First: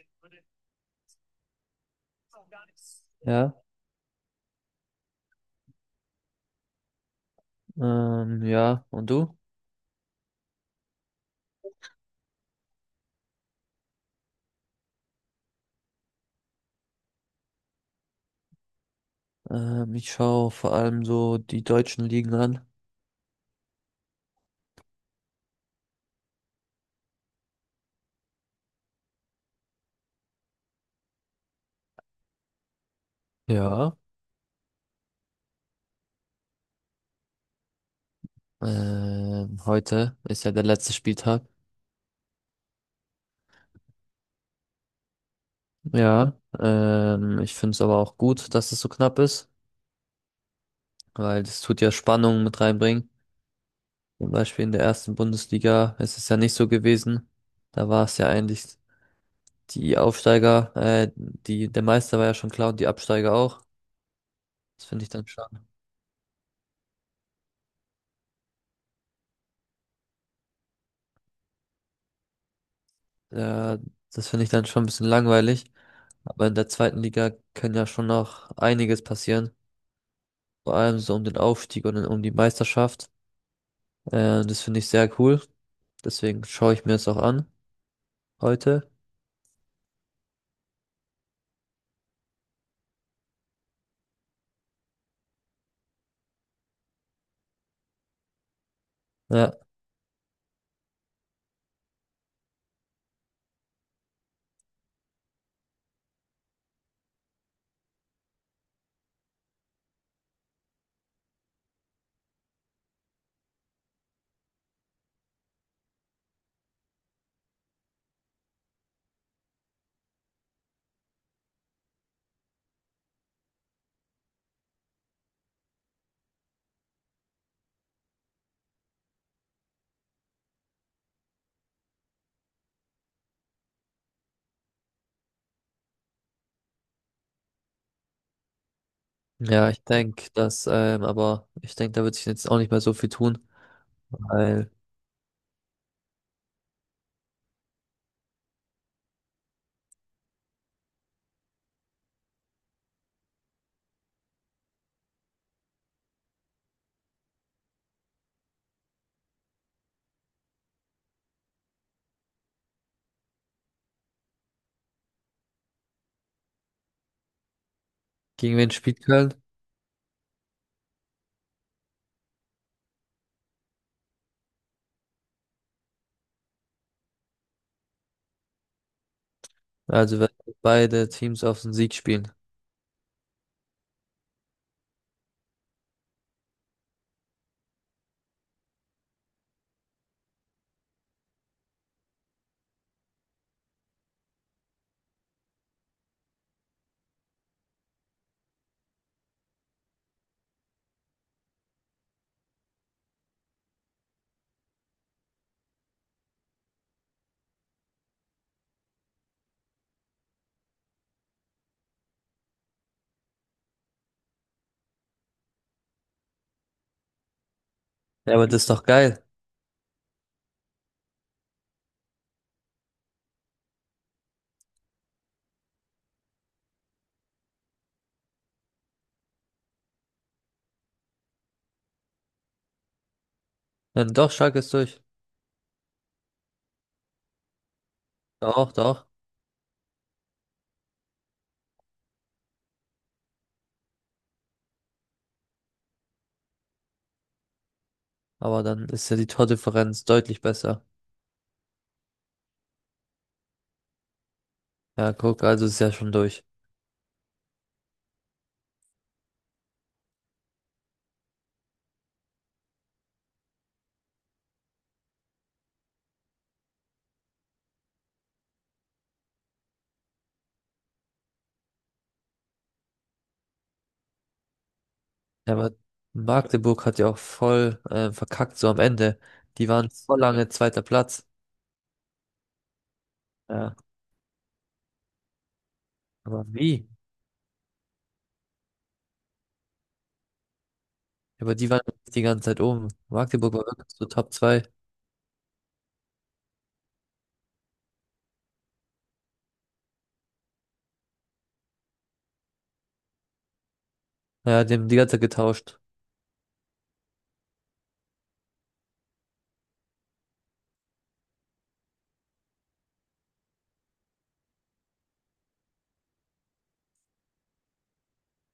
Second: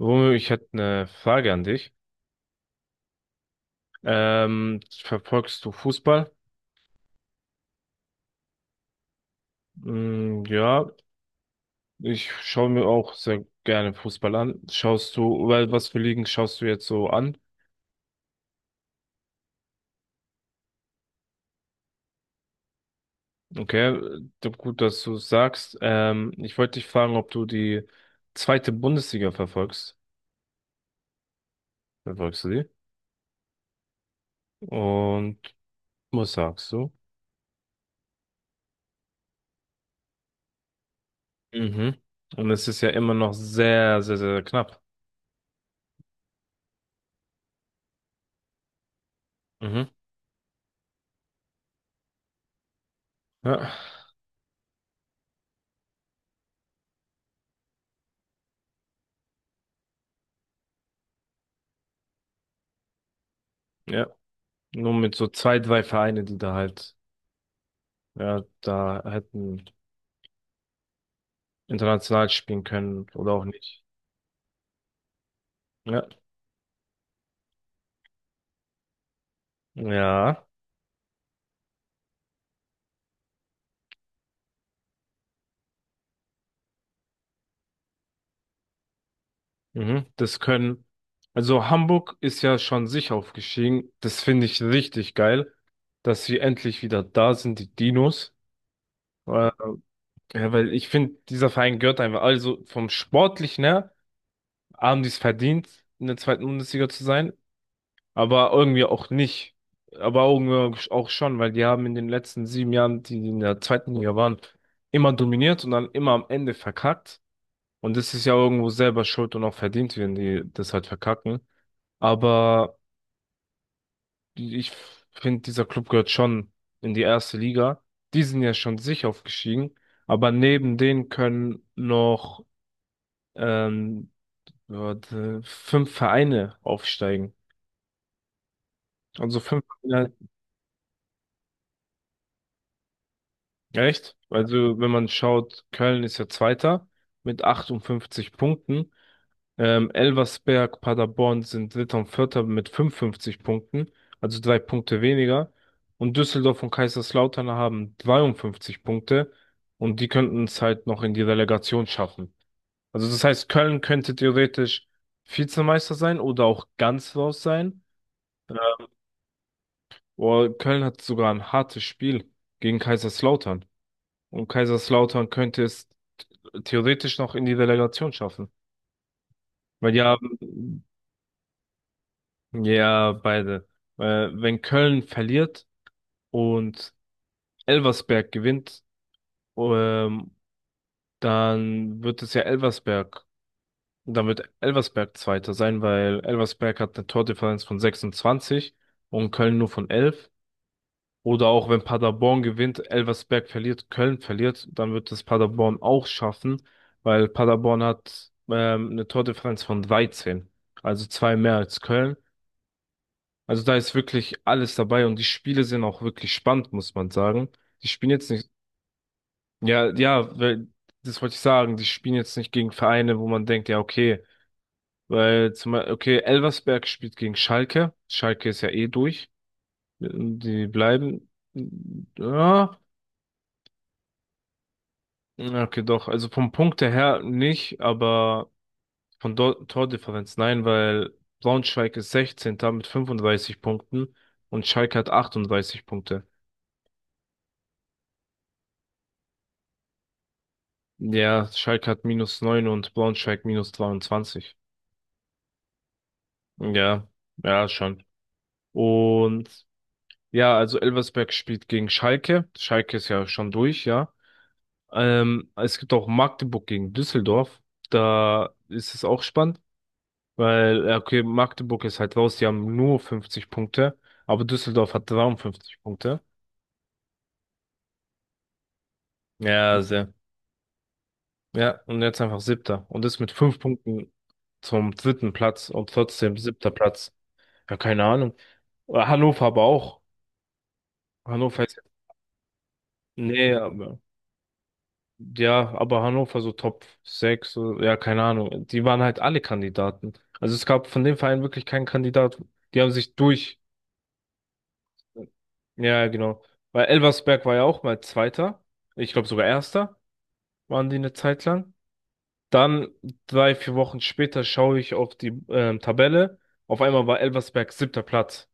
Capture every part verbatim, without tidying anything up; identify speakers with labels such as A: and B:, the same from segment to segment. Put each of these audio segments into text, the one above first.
A: Romeo, ich hätte eine Frage an dich.
B: Ja,
A: Ähm, verfolgst du Fußball?
B: ähm, ja, und du?
A: Mm, ja, ich schaue mir auch sehr gerne Fußball an. Schaust du, weil was für Ligen schaust du jetzt so an?
B: Ähm, ich schaue vor allem so die deutschen Ligen an.
A: Okay, d- gut, dass du sagst. Ähm, ich wollte dich fragen, ob du die zweite Bundesliga verfolgst. Verfolgst du die?
B: Ja.
A: Und was sagst du?
B: Ähm, heute ist ja der letzte Spieltag.
A: Mhm. Und es ist ja immer noch sehr, sehr, sehr knapp.
B: Ja, ähm, ich finde es aber auch gut, dass es so knapp ist,
A: Mhm.
B: weil das tut ja Spannung mit reinbringen.
A: Ja,
B: Zum Beispiel in der ersten Bundesliga ist es ja nicht so gewesen. Da war es ja eigentlich die Aufsteiger, äh, die, der Meister war ja schon klar und die Absteiger auch.
A: ja.
B: Das
A: Nur
B: finde ich
A: mit
B: dann
A: so zwei,
B: schon,
A: drei Vereine, die da halt. Ja, da hätten international spielen können oder auch
B: äh,
A: nicht.
B: das finde ich dann schon ein bisschen langweilig.
A: Ja.
B: Aber in der zweiten Liga kann ja schon noch einiges passieren.
A: Ja.
B: Vor allem so um den Aufstieg und um die Meisterschaft. Äh, das finde ich sehr cool. Deswegen schaue ich mir das auch an heute.
A: Mhm. Das können. Also Hamburg ist ja schon sich aufgestiegen. Das finde ich richtig geil, dass sie endlich wieder da sind, die Dinos. Äh,
B: Ja,
A: ja, weil ich finde, dieser Verein gehört einfach. Also vom Sportlichen her haben die es verdient, in der zweiten Bundesliga zu sein. Aber irgendwie auch nicht. Aber irgendwie auch schon, weil die haben in den letzten sieben Jahren, die in der zweiten Liga waren, immer dominiert und dann immer am Ende verkackt. Und das ist ja irgendwo selber schuld und auch verdient, wenn die das halt verkacken. Aber ich finde, dieser Club gehört schon in die erste Liga. Die sind ja schon sicher aufgestiegen. Aber neben denen können noch ähm, warte, fünf Vereine aufsteigen. Also fünf.
B: ja, ich denke, dass, ähm, aber ich denke, da wird sich jetzt auch nicht mehr so viel tun,
A: Echt?
B: weil
A: Also, wenn man schaut, Köln ist ja Zweiter mit achtundfünfzig Punkten. Ähm, Elversberg, Paderborn sind Dritter und Vierter mit fünfundfünfzig Punkten, also drei Punkte weniger. Und Düsseldorf und Kaiserslautern haben zweiundfünfzig Punkte und die könnten es halt noch in die Relegation schaffen. Also, das heißt, Köln könnte theoretisch Vizemeister sein oder auch ganz raus sein. Äh,
B: gegen wen spielt Köln?
A: Oder Köln hat sogar ein hartes Spiel gegen Kaiserslautern. Und Kaiserslautern könnte es theoretisch noch in die Relegation schaffen. Weil die
B: Also wenn
A: haben.
B: beide Teams auf den Sieg spielen.
A: Ja, beide. Äh, wenn Köln verliert und Elversberg gewinnt, ähm, dann wird es ja Elversberg, dann wird Elversberg Zweiter sein, weil Elversberg hat eine Tordifferenz von sechsundzwanzig und Köln nur von elf. Oder auch wenn Paderborn gewinnt, Elversberg verliert, Köln verliert, dann wird es Paderborn auch schaffen, weil Paderborn hat ähm, eine Tordifferenz von dreizehn, also zwei mehr als Köln. Also da ist wirklich alles dabei und die Spiele sind auch wirklich spannend, muss man sagen. Die spielen jetzt
B: Ja, aber
A: nicht,
B: das ist doch geil.
A: ja, ja, weil, das wollte ich sagen, die spielen jetzt nicht gegen Vereine, wo man denkt, ja, okay, weil zum Beispiel, okay, Elversberg spielt gegen Schalke, Schalke ist ja eh durch, die bleiben, ja.
B: Dann doch, Schalke ist durch.
A: Ja, okay, doch. Also vom Punkt her nicht, aber
B: Doch, doch.
A: von Dor- Tordifferenz nein, weil Braunschweig ist Sechzehnter mit fünfunddreißig Punkten und Schalke hat achtunddreißig Punkte.
B: Aber dann ist ja die Tordifferenz deutlich besser.
A: Ja, Schalke hat minus neun und Braunschweig minus dreiundzwanzig.
B: Ja, guck, also ist ja schon durch.
A: Ja, ja, schon. Und ja, also Elversberg spielt gegen Schalke. Schalke ist ja schon durch, ja. Ähm, es gibt auch Magdeburg gegen Düsseldorf. Da ist es auch spannend. Weil, ja, okay, Magdeburg ist halt raus, die haben nur fünfzig Punkte, aber Düsseldorf hat
B: Ja, aber
A: dreiundfünfzig Punkte.
B: Magdeburg hat ja auch voll äh, verkackt, so am Ende. Die
A: Ja,
B: waren
A: sehr.
B: voll lange zweiter Platz.
A: Ja, und jetzt einfach siebter. Und ist mit fünf
B: Ja.
A: Punkten zum dritten Platz und trotzdem
B: Aber
A: siebter
B: wie?
A: Platz. Ja, keine Ahnung. Äh, Hannover aber auch.
B: Ja, aber
A: Hannover
B: die
A: ist,
B: waren die ganze Zeit oben.
A: nee,
B: Magdeburg war wirklich
A: aber,
B: so Top zwei.
A: ja, aber Hannover so Top sechs. So, ja, keine Ahnung. Die waren halt alle Kandidaten. Also es gab von dem Verein wirklich keinen Kandidat. Die haben sich.
B: Ja, die haben die ganze Zeit getauscht.
A: Ja, ja, genau. Weil Elversberg war ja auch mal Zweiter. Ich glaube sogar Erster waren die eine Zeit lang. Dann drei, vier Wochen später schaue ich auf die ähm, Tabelle. Auf einmal war Elversberg siebter Platz.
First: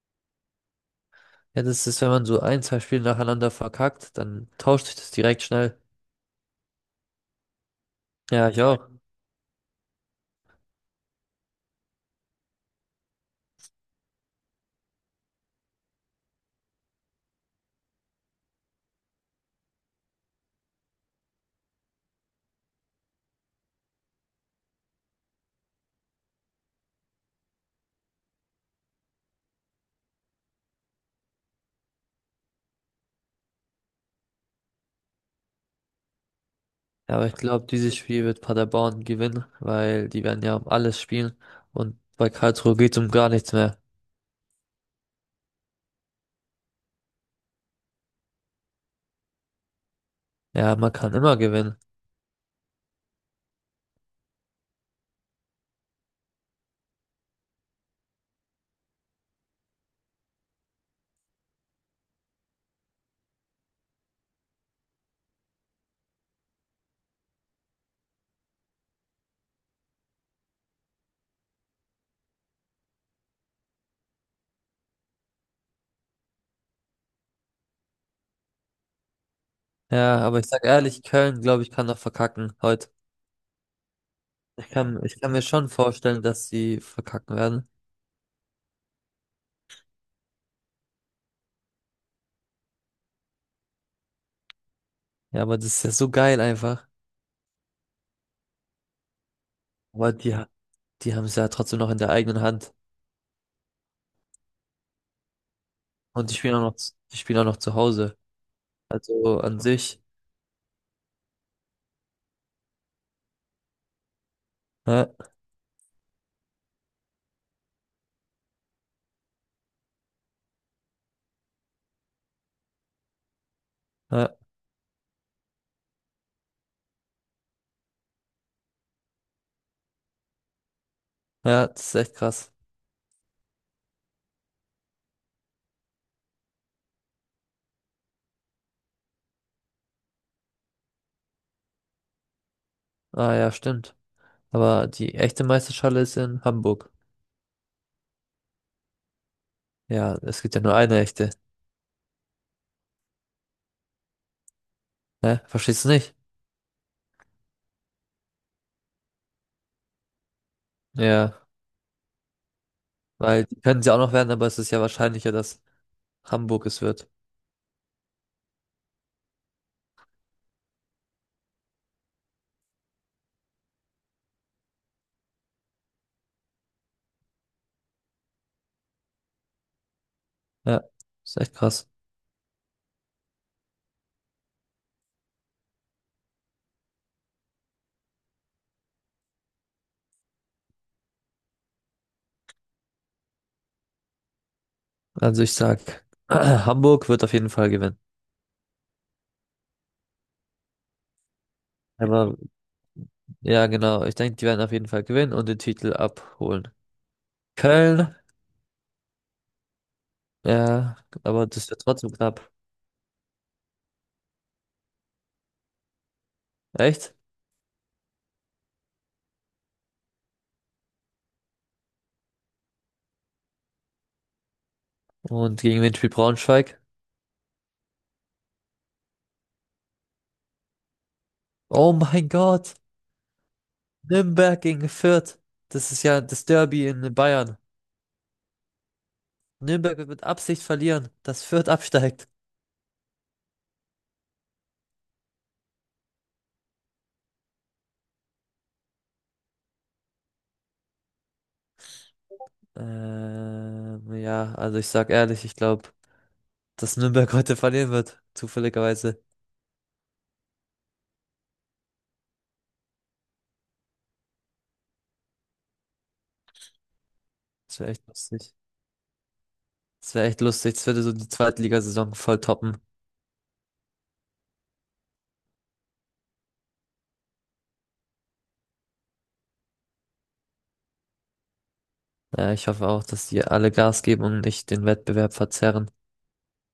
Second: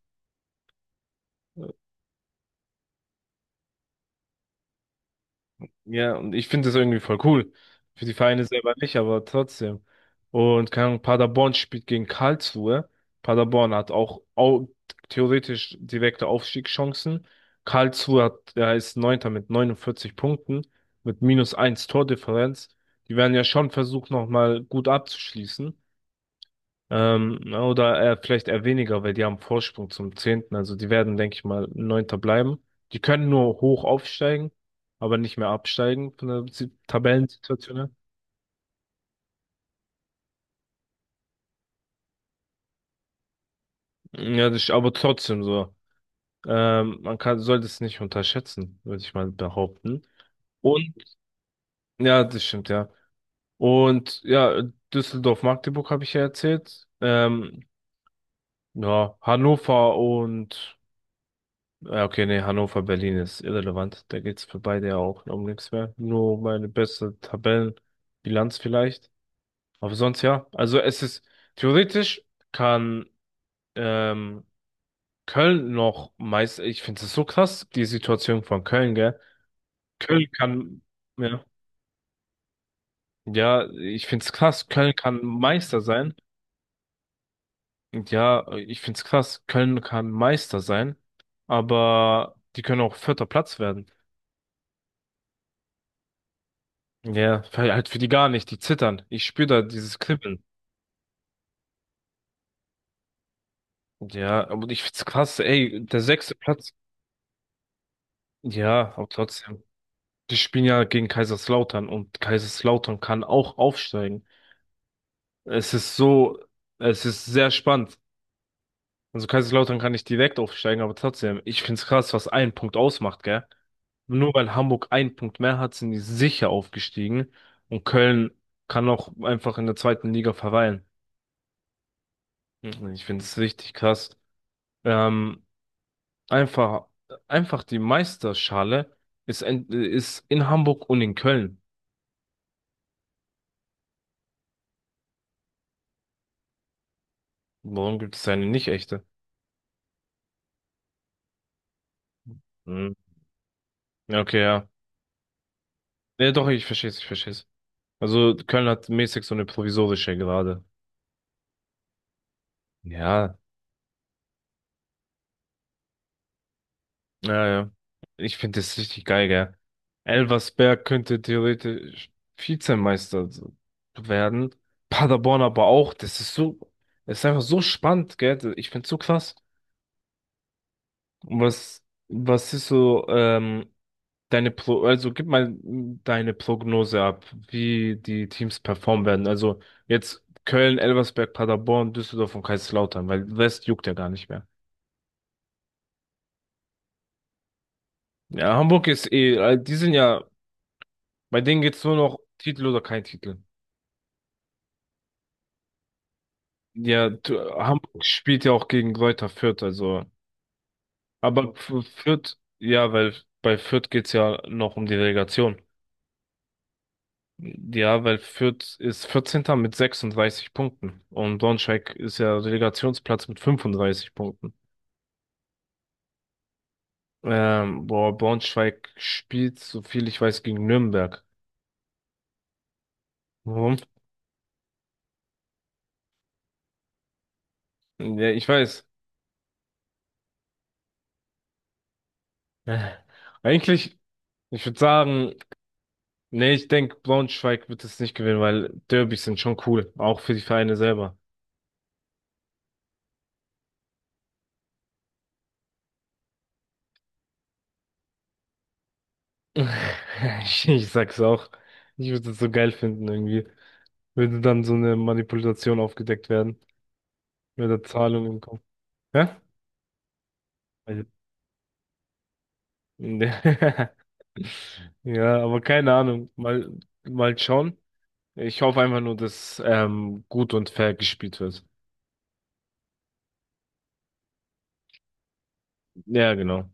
B: Ja, das ist, wenn man so ein, zwei Spiele nacheinander verkackt, dann tauscht sich das direkt schnell.
A: Ja, und ich finde das irgendwie voll cool. Für die Vereine
B: Ja, ich
A: selber
B: auch.
A: nicht, aber trotzdem. Und keine Ahnung, Paderborn spielt gegen Karlsruhe. Paderborn hat auch, au- theoretisch direkte Aufstiegschancen. Karlsruhe hat, der ist Neunter mit neunundvierzig Punkten, mit minus eins Tordifferenz. Die werden ja schon versucht, nochmal gut abzuschließen. Ähm, na, oder äh, vielleicht eher weniger, weil die haben Vorsprung zum Zehnten. Also die werden, denke ich mal, Neunter bleiben. Die können nur hoch aufsteigen, aber nicht mehr absteigen von der Si-
B: Ja, aber ich glaube,
A: Tabellensituation her.
B: dieses Spiel wird Paderborn gewinnen, weil die werden ja um alles spielen. Und bei Karlsruhe geht's um gar nichts mehr.
A: Ja, das ist aber trotzdem so. Ähm, man kann, sollte es nicht unterschätzen, würde ich mal behaupten.
B: Ja, man
A: Und,
B: kann immer gewinnen.
A: ja, das stimmt, ja. Und ja, Düsseldorf-Magdeburg habe ich ja erzählt. Ähm, ja, Hannover und. Ja, okay, nee, Hannover, Berlin ist irrelevant. Da geht's für beide ja auch um nichts mehr. Nur meine beste Tabellenbilanz vielleicht. Aber sonst ja. Also es ist theoretisch kann ähm, Köln noch meist. Ich finde es so krass, die Situation von Köln, gell?
B: Ja,
A: Köln
B: aber ich sag
A: kann,
B: ehrlich, Köln,
A: ja,
B: glaube ich, kann noch verkacken heute.
A: ja, ich finde es krass, Köln
B: Kann, ich
A: kann
B: kann mir schon
A: Meister sein.
B: vorstellen, dass sie verkacken werden.
A: Und ja, ich finde es krass, Köln kann Meister sein, aber die können auch vierter Platz werden.
B: Ja, aber das ist ja so geil einfach.
A: Ja, weil halt für die gar nicht, die zittern. Ich spüre da dieses
B: Aber die,
A: Kribbeln.
B: ha- die haben es ja trotzdem noch in der eigenen Hand.
A: Ja, aber ich find's krass, ey, der
B: Und
A: sechste
B: die spielen auch
A: Platz.
B: noch, z- die spielen auch noch zu Hause.
A: Ja, aber
B: Also an
A: trotzdem.
B: sich.
A: Die spielen ja gegen Kaiserslautern und Kaiserslautern kann auch aufsteigen.
B: Ja,
A: Es ist so, es ist sehr spannend. Also Kaiserslautern kann nicht direkt aufsteigen, aber trotzdem, ich find's krass, was ein Punkt ausmacht, gell? Nur
B: ja,
A: weil Hamburg einen Punkt mehr hat, sind die sicher aufgestiegen und Köln kann auch einfach in der zweiten Liga verweilen.
B: ja, das ist echt krass.
A: Ich find's richtig krass. Ähm, Einfach, einfach die Meisterschale ist, in- ist in Hamburg und in Köln.
B: Ah ja, stimmt. Aber die echte Meisterschale ist in Hamburg.
A: Warum gibt es eine nicht echte?
B: Ja, es gibt ja nur eine echte.
A: Hm. Ja, okay, ja.
B: Ne? Verstehst du nicht?
A: Ja, doch, ich verstehe es, ich verstehe es. Also Köln hat mäßig so eine provisorische gerade.
B: Ja,
A: Ja,
B: weil die können sie auch noch werden, aber es ist ja wahrscheinlicher, dass Hamburg es wird.
A: ja, ja. Ich finde das richtig geil, gell? Elversberg könnte theoretisch Vizemeister so werden. Paderborn aber auch. Das ist so, das ist einfach so spannend, gell? Ich finde es so krass.
B: Ja, ist
A: Und
B: echt
A: was,
B: krass.
A: was ist so, ähm, deine Pro, also gib mal mm, deine Prognose ab, wie die Teams performen werden. Also jetzt Köln, Elversberg, Paderborn, Düsseldorf und Kaiserslautern, weil West juckt ja gar nicht mehr.
B: Also ich sag, Hamburg wird auf jeden Fall gewinnen.
A: Ja, Hamburg ist eh, äh, die sind ja, bei denen geht's nur noch
B: Aber
A: Titel oder kein Titel.
B: ja, genau. Ich denke, die werden auf jeden Fall gewinnen und den Titel abholen.
A: Ja, du, Hamburg
B: Köln,
A: spielt ja auch gegen Greuther Fürth, also,
B: ja, aber
A: aber
B: das wird
A: F-
B: trotzdem
A: Fürth,
B: knapp.
A: ja, weil bei Fürth geht's ja noch um die Relegation.
B: Echt?
A: Ja, weil Fürth ist Vierzehnter mit sechsunddreißig Punkten und Braunschweig ist ja Relegationsplatz mit fünfunddreißig Punkten.
B: Und gegen wen spielt Braunschweig?
A: Ähm, boah, Braunschweig spielt, so viel ich weiß, gegen Nürnberg.
B: Oh mein Gott!
A: Warum?
B: Nürnberg gegen Fürth. Das ist ja das Derby in Bayern.
A: Ja, ich weiß.
B: Nürnberg wird mit Absicht verlieren, dass Fürth absteigt.
A: Äh, Eigentlich, ich würde sagen, nee, ich denke, Braunschweig wird es nicht gewinnen, weil Derbys sind schon cool, auch für die Vereine selber.
B: Ähm, ja, also ich sag ehrlich, ich glaube, dass Nürnberg heute verlieren wird. Zufälligerweise.
A: Ich, ich sag's auch. Ich würde es so geil finden irgendwie. Würde dann so eine Manipulation aufgedeckt werden, mit
B: Das
A: der
B: wäre echt
A: Zahlung im
B: lustig.
A: Kopf. Hä?
B: Das wäre echt lustig. Das würde
A: Also,
B: so die Zweitligasaison voll toppen.
A: Ja, aber keine Ahnung. Mal, mal schauen. Ich hoffe einfach nur, dass ähm, gut und fair gespielt wird.
B: Ja, ich hoffe auch, dass die alle Gas geben und nicht den Wettbewerb verzerren.
A: Ja, genau.